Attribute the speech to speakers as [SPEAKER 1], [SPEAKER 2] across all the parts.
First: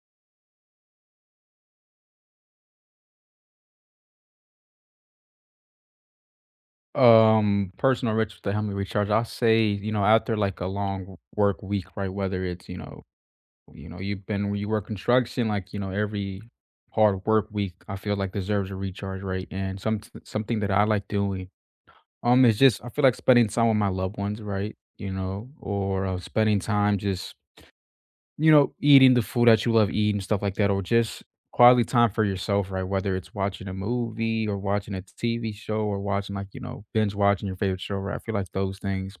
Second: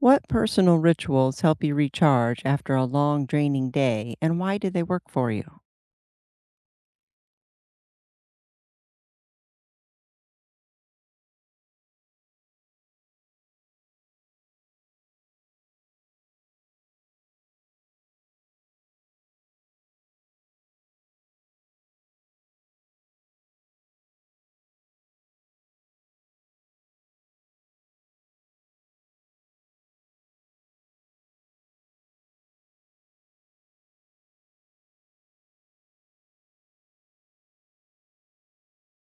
[SPEAKER 1] What personal rituals help you recharge after a long, draining day, and why do they work for you?
[SPEAKER 2] Personal rituals that help me recharge. I'll say, you know, after like a long work week, right? Whether it's, you know, you work construction, like, you know, every hard work week, I feel like deserves a recharge, right? And something that I like doing, is just I feel like spending time with my loved ones, right? You know, or spending time just you know, eating the food that you love eating, stuff like that, or just quality time for yourself, right? Whether it's watching a movie or watching a TV show or watching like, you know, binge watching your favorite show, right? I feel like those things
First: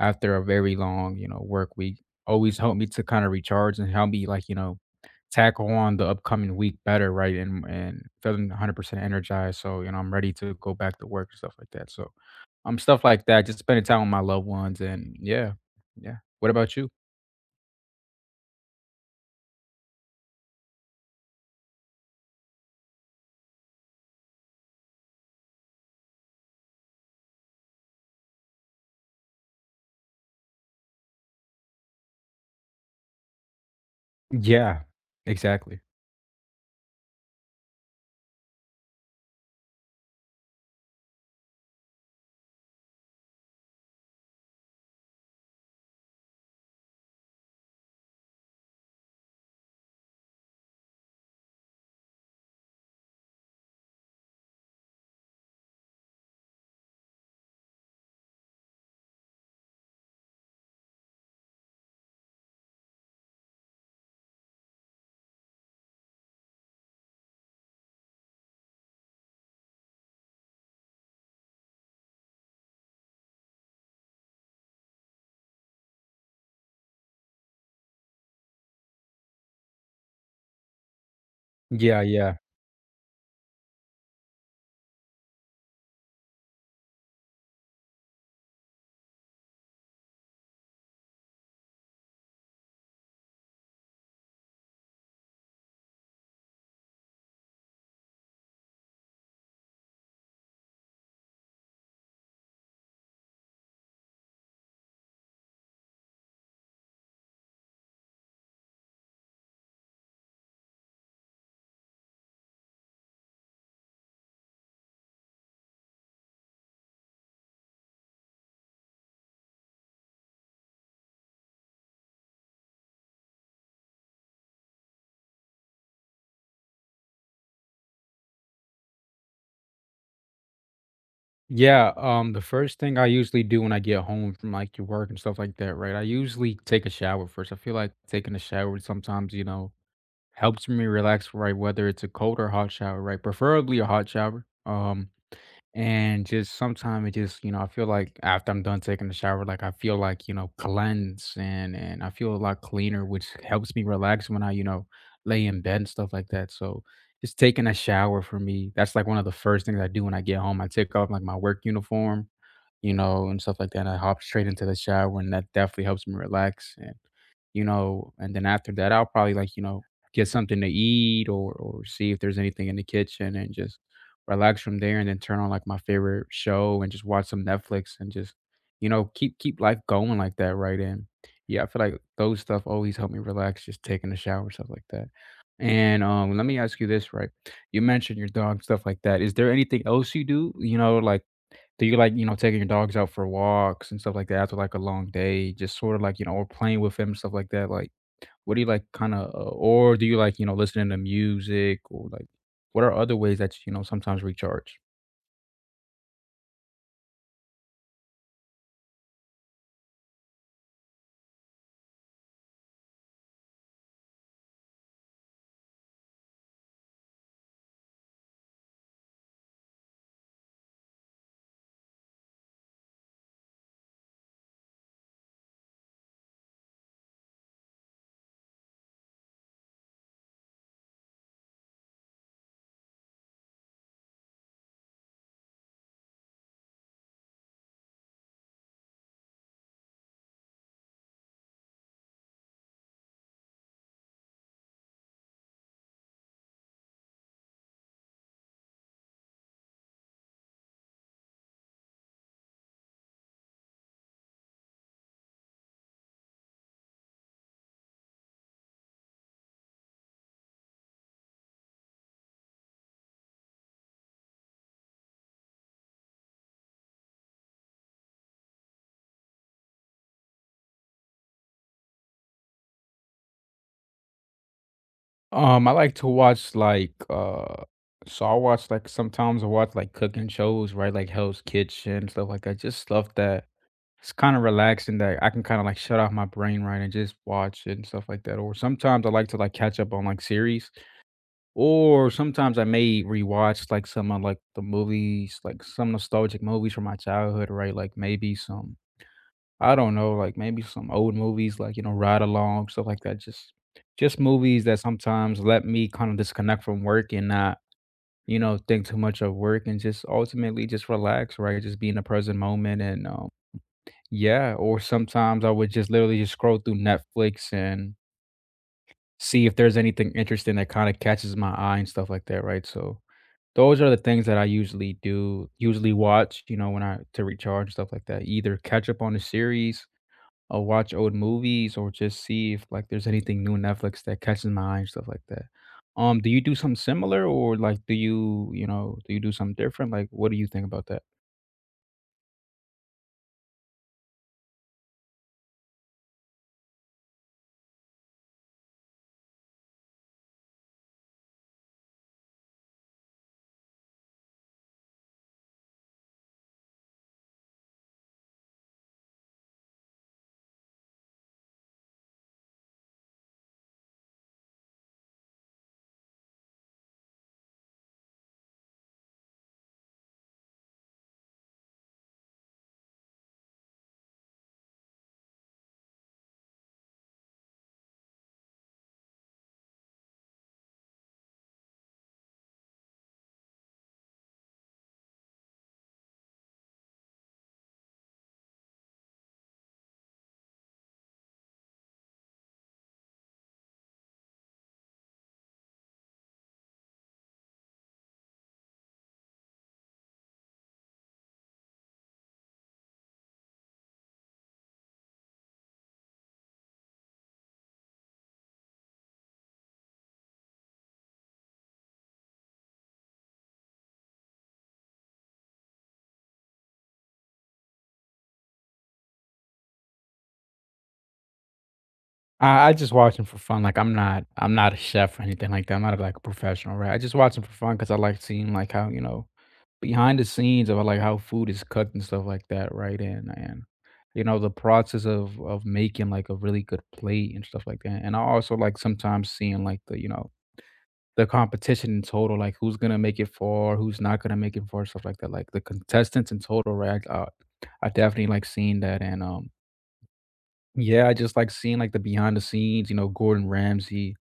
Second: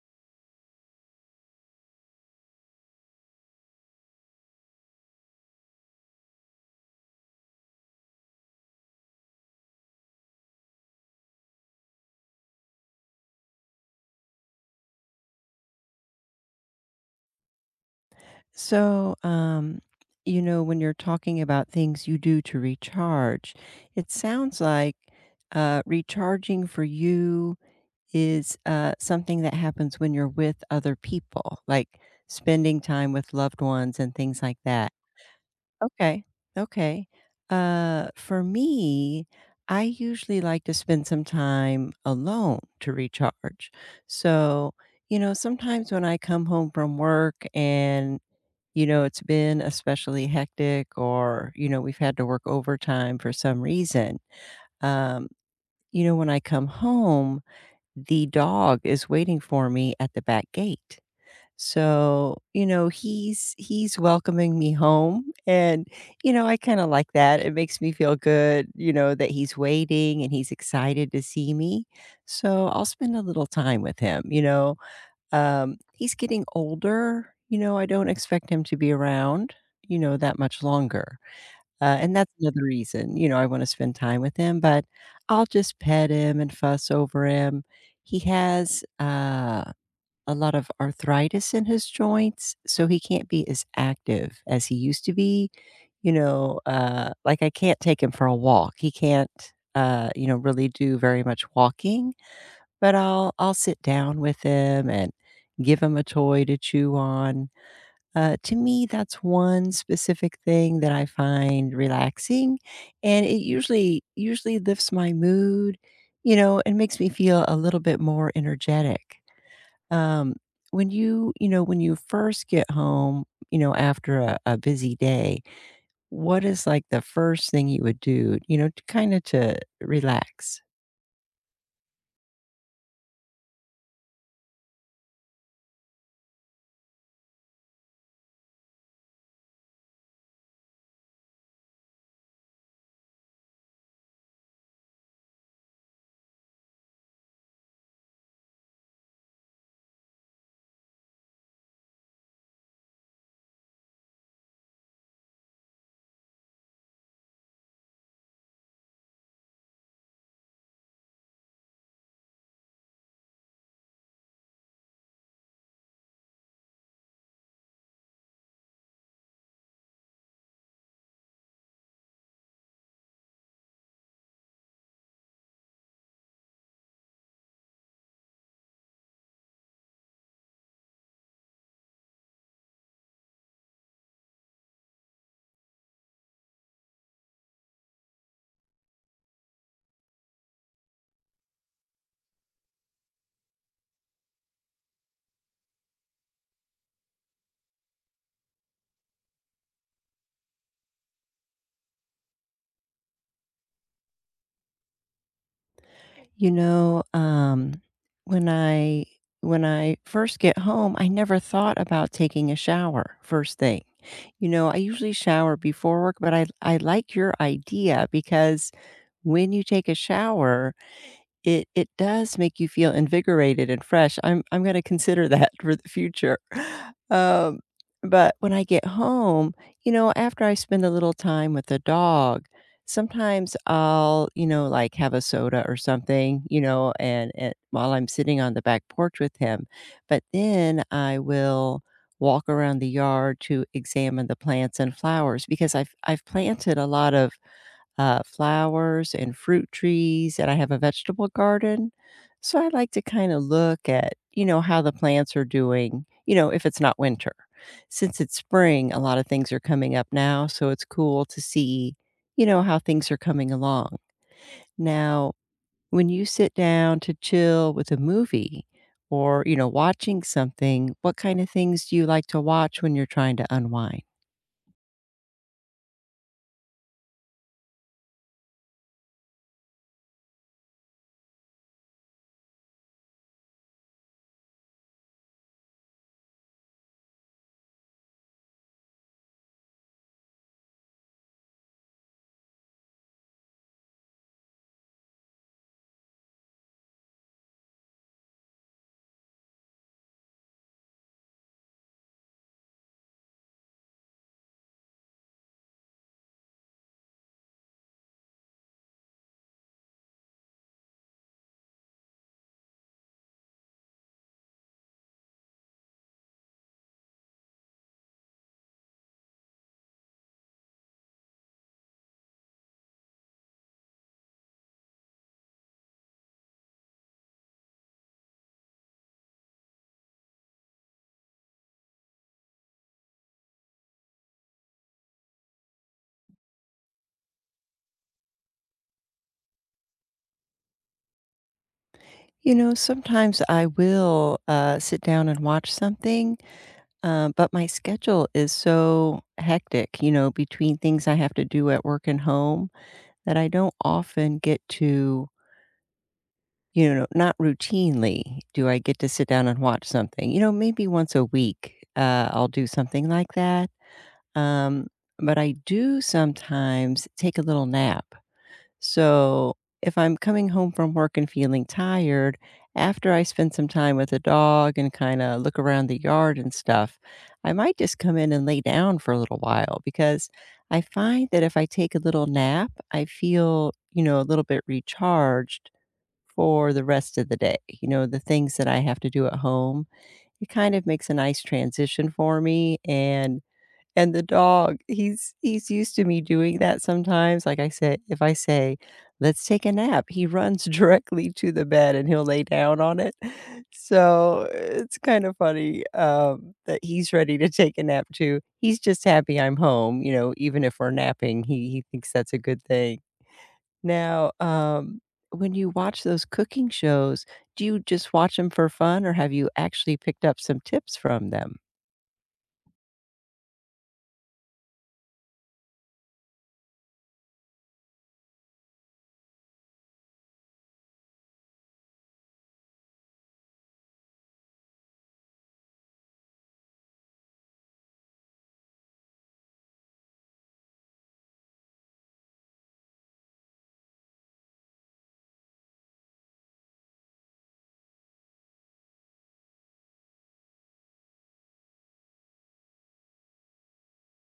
[SPEAKER 2] after a very long, you know, work week always help me to kind of recharge and help me like, you know, tackle on the upcoming week better, right? And feeling 100% energized. So, you know, I'm ready to go back to work and stuff like that. So, stuff like that, just spending time with my loved ones. And yeah, yeah. What about you?
[SPEAKER 1] So, um, you know, when you're talking about things you do to recharge, it sounds like recharging for you is something that happens when you're with other people, like spending time with loved ones and things like
[SPEAKER 2] Yeah,
[SPEAKER 1] that.
[SPEAKER 2] exactly.
[SPEAKER 1] Okay. Okay. For me, I usually like to spend some time alone to recharge. So, you know, sometimes when I come home from work and, you know, it's been especially hectic or, you know, we've had to work overtime for some reason. Um, you know, when I come home, the dog is waiting for me at the back gate. So, you know, he's welcoming me home and you know, I kind of like that. It makes me feel good, you know, that he's waiting and he's excited to see me. So, I'll spend a little time with him, you know. He's getting older, you know, I don't expect him to be around, you know, that much longer. Uh,
[SPEAKER 2] Yeah,
[SPEAKER 1] and that's
[SPEAKER 2] yeah.
[SPEAKER 1] another reason, you know, I want to spend time with him, but I'll just pet him and fuss over him. He has a lot of arthritis in his joints, so he can't be as active as he used to be, you know, like, I can't take him for a walk, he can't, you know, really do very much walking, but I'll sit down with him and give him a toy to chew on. To me, that's one specific thing that I find relaxing, and it usually lifts my mood, you know, and makes me feel a little bit more energetic. Um, when you when you first get home, you know, after a busy day, what is, like, the first thing you would do, you know, to kinda to relax?
[SPEAKER 2] Yeah, the first thing I usually do when I get home from, like, your work and stuff like that, right, I usually take a shower first. I feel like taking a shower sometimes, you know, helps me relax, right, whether it's a cold or hot shower, right, preferably a hot shower, and just sometimes it just, you know, I feel like after I'm done taking a shower, like I feel like, you know, cleanse and I feel a lot cleaner, which helps me relax when I, you know, lay in bed and stuff like that. So just taking a shower for me, that's like one of the first things I do when I get home. I take off like my work uniform, you know, and stuff like that. And I hop straight into the shower, and that definitely helps me relax. And you know, and then after that, I'll probably like you know get something to eat or see if there's anything in the kitchen, and just relax from there. And then turn on like my favorite show and just watch some Netflix and just you know keep life going like that, right? And yeah, I feel like those stuff always help me relax, just taking a shower, stuff like that. And let me ask you this, right? You mentioned your dog, stuff like that. Is there anything else you do? You know, like do you like, you know, taking your dogs out for walks and stuff like that after like a long day, just sort of like, you know, or playing with them, stuff like that? Like, what do you like kind of, or do you like, you know, listening to music or like, what are other ways that, you know, sometimes recharge?
[SPEAKER 1] You know, when I when I first get home, I never thought about taking a shower first thing. You know, I usually shower before work, but I like your idea because when you take a shower it does make you feel invigorated and fresh. I'm gonna consider that for the future. Um, but when I get home, you know, after I spend a little time with the dog, sometimes I'll, you know, like, have a soda or something, you know, and while I'm sitting on the back porch with him, but then I will walk around the yard to examine the plants and flowers because I've planted a lot of flowers and fruit trees, and I have a vegetable garden. So I like to kind of look at, you know, how the plants are doing, you know, if it's not winter. Since it's spring, a lot of things are coming up now. So it's cool to see, you know, how things are coming along. Now, when you sit down to chill with a movie or, you know, watching something, what kind of things do you like to watch when you're trying to unwind?
[SPEAKER 2] I like to watch like, so I watch like sometimes I watch like cooking shows, right? Like Hell's Kitchen, stuff like that. Just stuff that it's kind of relaxing that I can kind of like shut off my brain, right? And just watch it and stuff like that. Or sometimes I like to like catch up on like series. Or sometimes I may rewatch, like, some of, like, the movies, like, some nostalgic movies from my childhood, right? Like, maybe some I don't know, like, maybe some old movies, like, you know, Ride Along, stuff like that. Just movies that sometimes let me kind of disconnect from work and not, you know, think too much of work and just ultimately just relax, right? Just be in the present moment and, yeah, or sometimes I would just literally just scroll through Netflix and see if there's anything interesting that kinda catches my eye and stuff like that, right? So those are the things that I usually do usually watch, you know, when I to recharge, and stuff like that. Either catch up on a series or watch old movies or just see if, like, there's anything new on Netflix that catches my eye and stuff like that. Do you do something similar or, like, do you you know, do you do something different? Like, what do you think about that?
[SPEAKER 1] You know, sometimes I will, sit down and watch something. But my schedule is so hectic, you know, between things I have to do at work and home that I don't often get to, you know, not routinely do I get to sit down and watch something. You know, maybe once a week I'll do something like that. Um, but I do sometimes take a little nap so, if I'm coming home from work and feeling tired, after I spend some time with the dog and kind of look around the yard and stuff, I might just come in and lay down for a little while because I find that if I take a little nap, I feel, you know, a little bit recharged for the rest of the day. You know, the things that I have to do at home, it kind of makes a nice transition for me and the dog, he's used to me doing that sometimes, like I said, if I say, "Let's take a nap," he runs directly to the bed and he'll lay down on it. So, it's kind of funny, that he's ready to take a nap too. He's just happy I'm home, you know, even if we're napping, he thinks that's a good thing. Now, when you watch those cooking shows, do you just watch them for fun, or have you actually picked up some tips from them?
[SPEAKER 2] I just watch them for fun, like, I'm not a chef or anything like that, I'm not, like, a professional, right? I just watch them for fun because I like seeing, like, how, you know, behind the scenes of, like, how food is cooked and stuff like that, right? And you know, the process of making, like, a really good plate and stuff like that, and I also like sometimes seeing, like, the, you know, the competition in total, like, who's gonna make it far, who's not gonna make it far, stuff like that, like, the contestants in total, right? I definitely like seeing that and, yeah, I just like seeing like the behind the scenes, you know, Gordon Ramsay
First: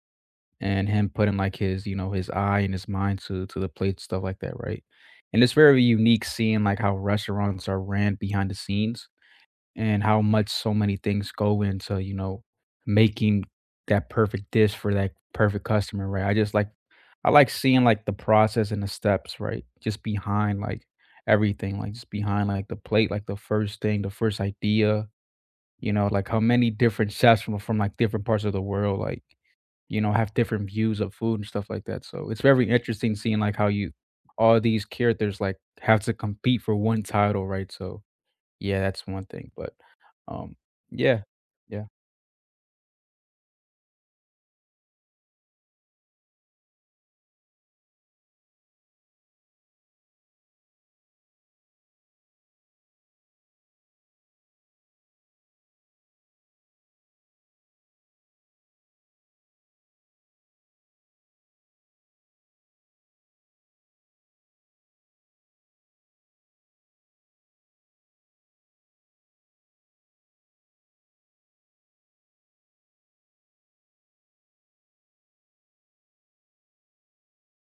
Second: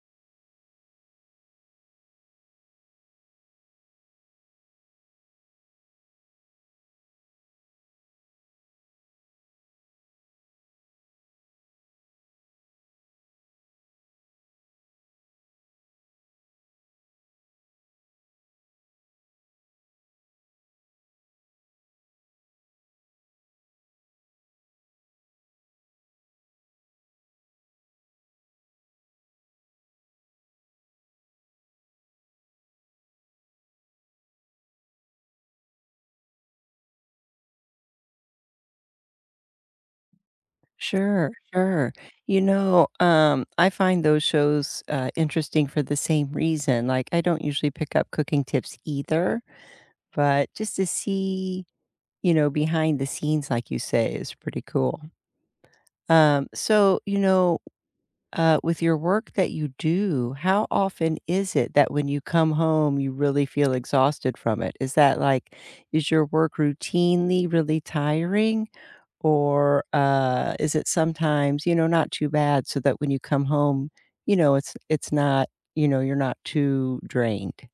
[SPEAKER 2] and him putting like his, you know, his eye and his mind to the plate, stuff like that, right? And it's very unique seeing like how restaurants are ran behind the scenes and how much so many things go into, you know, making that perfect dish for that perfect customer, right? I just like I like seeing like the process and the steps, right? Just behind like everything, like just behind like the plate, like the first thing, the first idea, you know, like how many different chefs from like different parts of the world, like, you know, have different views of food and stuff like that. So it's very interesting seeing like how you all these characters like have to compete for one title, right? So yeah, that's one thing. But um yeah.
[SPEAKER 1] Sure,
[SPEAKER 2] Yeah.
[SPEAKER 1] sure. You know, I find those shows interesting for the same reason. Like, I don't usually pick up cooking tips either, but just to see, you know, behind the scenes, like you say, is pretty cool. So, you know, with your work that you do, how often is it that when you come home, you really feel exhausted from it? Is that like, is your work routinely really tiring? Or, is it sometimes, you know, not too bad so that when you come home, you know, it's not, you know, you're not too drained.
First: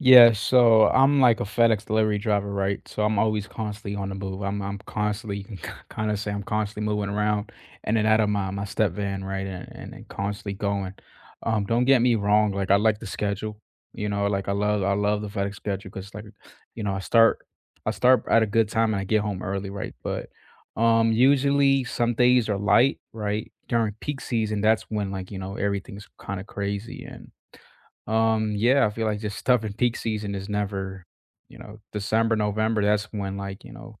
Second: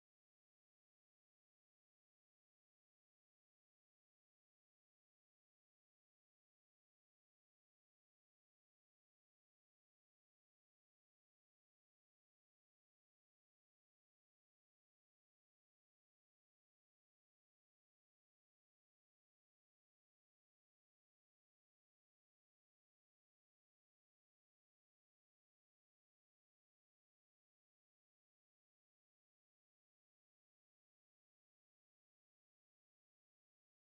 [SPEAKER 2] Yeah, so I'm like a FedEx delivery driver, right? So I'm always constantly on the move. I'm constantly, you can kind of say I'm constantly moving around in and out of my step van, right? And constantly going. Don't get me wrong, like I like the schedule, you know, like I love the FedEx schedule because like, you know, I start at a good time and I get home early, right? But usually some days are light, right? During peak season, that's when like, you know, everything's kind of crazy and yeah, I feel like just stuff in peak season is never, you know, December, November, that's when like, you know,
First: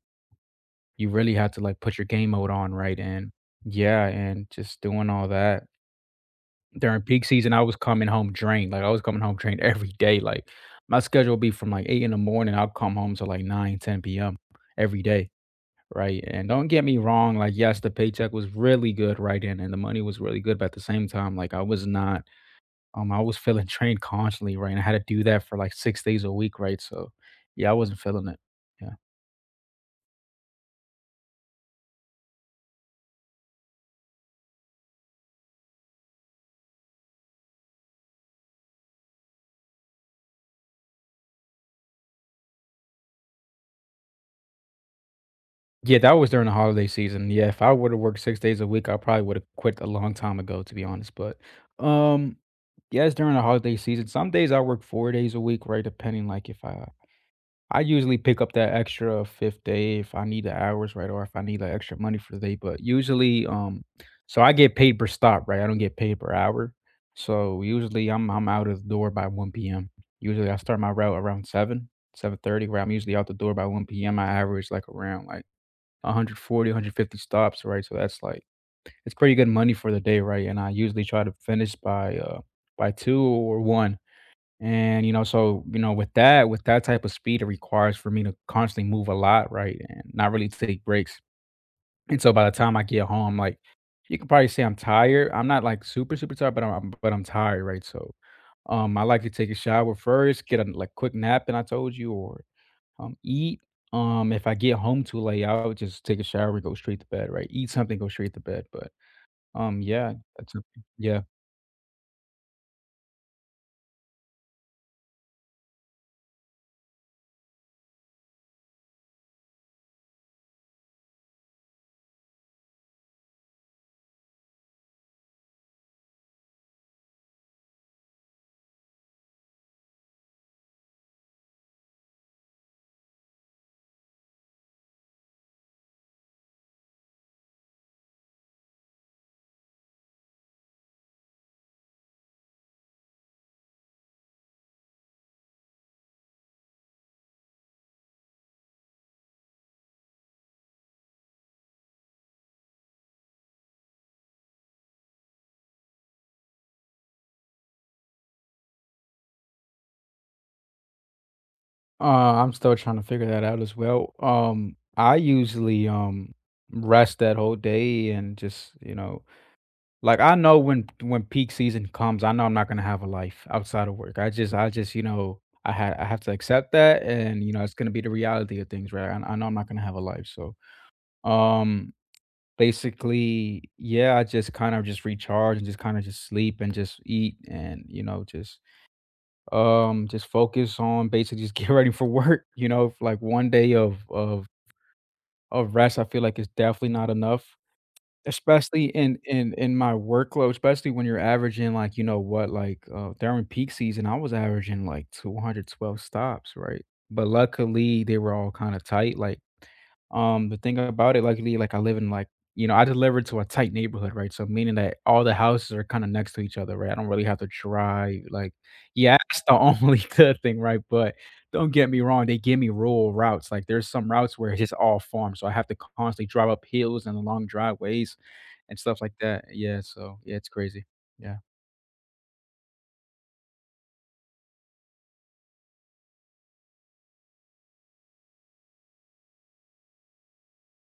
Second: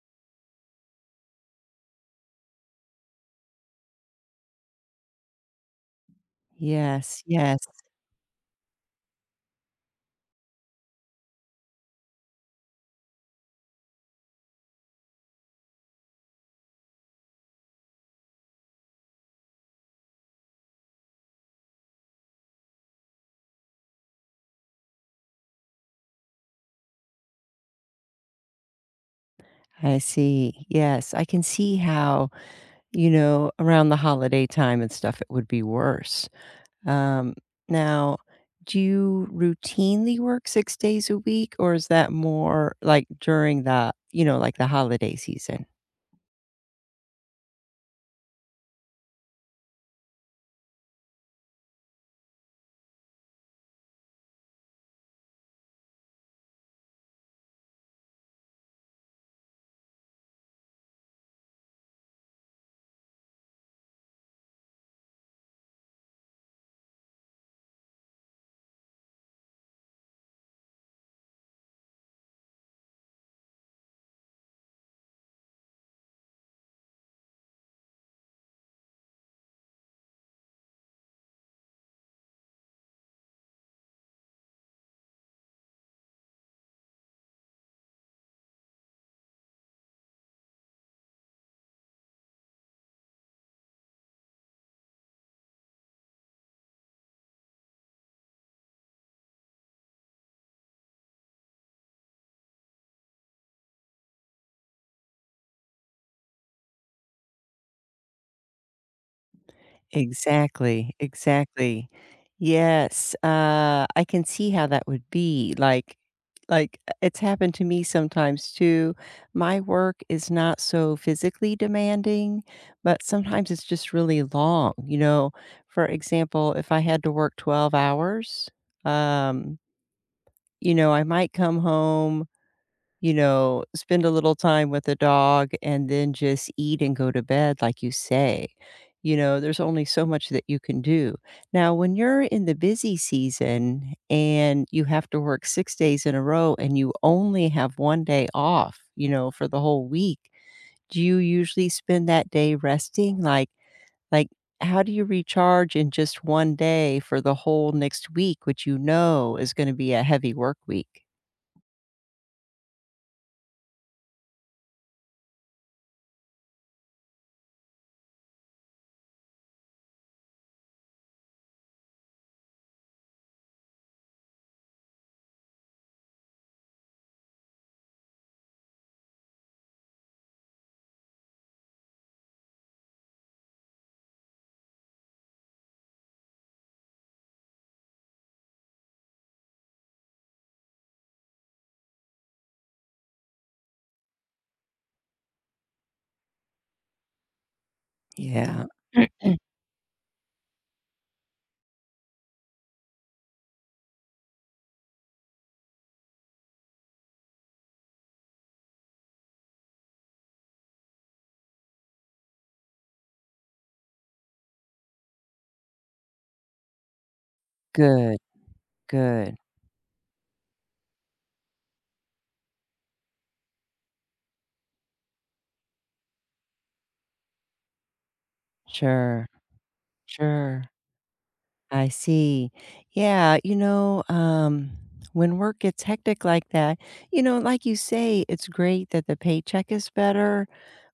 [SPEAKER 2] you really have to like put your game mode on, right? And yeah, and just doing all that. During
[SPEAKER 1] Yes,
[SPEAKER 2] peak season,
[SPEAKER 1] yes,
[SPEAKER 2] I was coming home drained. Like I was coming home drained every day. Like my schedule would be from like 8 in the morning. I'll come home to like 9, 10 p.m. every day. Right. And don't get me wrong, like yes, the paycheck was really good, right? And the money was really good, but at the same time, like I was not I was feeling drained constantly, right? And I had to do that for like 6 days a week, right? So yeah, I wasn't feeling it. Yeah.
[SPEAKER 1] I see. Yes, I can see how, you know, around the holiday time and stuff, it would be worse. Um, now, do you routinely work 6 days a week, or is that more, like, during the you know, like, the holiday season?
[SPEAKER 2] Yeah, that was during the holiday season. Yeah, if I would have worked 6 days a week, I probably would have quit a long time ago, to be honest. But um, yes, during the holiday season, some days I work 4 days a week, right? Depending like if I usually pick up that extra fifth day if I need the hours, right, or if I need the extra money for the day. But usually, so I get paid per stop, right? I don't get paid per hour. So usually, I'm out of the door by 1 p.m. Usually, I start my route around 7:30, where I'm usually out the door by 1 p.m. I average like around like 140, 150 stops, right? So that's like it's pretty good money for the day, right? And I usually try to finish by 2 or 1. And, you know, so, you know, with that type of speed, it requires for me to constantly move a lot, right, and not really take breaks. And so by the time I get home, like, you could probably say I'm tired. I'm not, like, super tired, but I'm tired, right? So, I like to take a shower first, get a, like, quick nap, and I told you, or, eat. If I get home too late, I would just take a shower and go straight to bed, right? Eat something, go straight to bed, but, yeah, that's something
[SPEAKER 1] Exactly,
[SPEAKER 2] yeah.
[SPEAKER 1] exactly. Yes, I can see how that would be, like, it's happened to me sometimes too. My work is not so physically demanding, but sometimes it's just really long, you know? For example, if I had to work 12 hours, um, you know, I might come home you know, spend a little time with the dog and then just eat and go to bed, like you say. You know, there's only so much that you can do. Now, when you're in the busy season and you have to work six days in a row and you only have one day off, you know, for the whole week, do you usually spend that day resting? Like, how do you recharge in just one day for the whole next week, which you know is going to be a heavy work week?
[SPEAKER 2] Uh, I'm still trying to figure that out as well. I usually rest that whole day and just, you know, like I know when peak season comes, I know I'm not gonna have a life outside of work. I just you know, I have to accept that and you know, it's gonna be the reality of things, right? I know I'm not gonna have a life. So um basically, yeah, I just kind of just recharge and just kind of just sleep and just eat and, you know, just focus on basically just get ready for work, you know, like 1 day of rest, I feel like it's definitely not enough.
[SPEAKER 1] Yeah.
[SPEAKER 2] Especially in my workload, especially when you're averaging, like, you know what, like, during peak season, I was averaging, like, 212 stops, right? But luckily, they were all kinda tight, like, the thing about it, luckily, like, I live in, like you know, I deliver to a tight neighborhood, right? So, meaning that all the houses are kinda next to each other, right? I don't really have to
[SPEAKER 1] Good.
[SPEAKER 2] drive, like yeah,
[SPEAKER 1] Good.
[SPEAKER 2] that's the only good thing, right? But don't get me wrong, they give me rural routes, like, there's some routes where it's just all farm, so I have to constantly drive up hills and along driveways and stuff like
[SPEAKER 1] Sure,
[SPEAKER 2] that. Yeah, so yeah, it's
[SPEAKER 1] sure.
[SPEAKER 2] crazy. Yeah.
[SPEAKER 1] I see. Yeah, you know, when work gets hectic like that, you know, like you say, it's great that the paycheck is better,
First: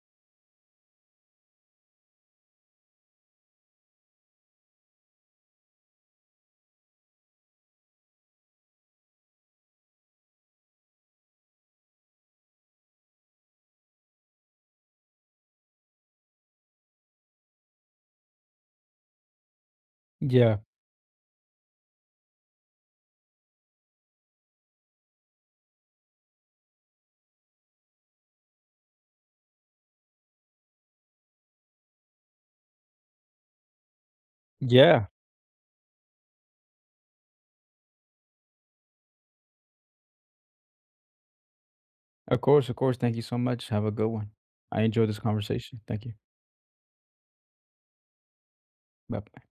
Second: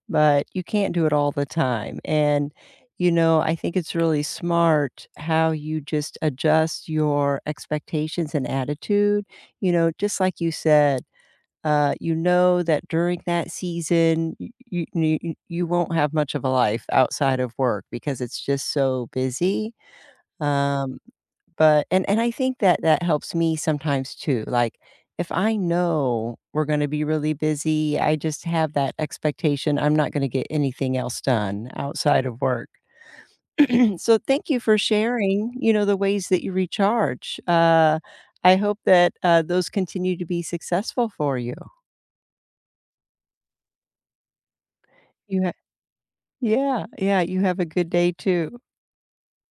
[SPEAKER 1] but you can't do it all the time. And, you know, I think it's really smart how you just adjust your expectations and attitude, you know, just like you said. You know that during that season, y you you you won't have much of a life outside of work because it's just so busy,
[SPEAKER 2] Yeah.
[SPEAKER 1] um, but and I think that that helps me sometimes too, like, if I know we're gonna be really busy, I just have that expectation I'm not gonna get anything else done outside of work. So thank you for
[SPEAKER 2] Yeah.
[SPEAKER 1] sharing, you know, the ways that you recharge. I hope that, those continue to be successful for you.
[SPEAKER 2] Of course, of course. Thank you so much. Have a good one. I enjoyed this
[SPEAKER 1] You
[SPEAKER 2] conversation. Thank you.
[SPEAKER 1] yeah, yeah, you have a good day too.
[SPEAKER 2] Bye.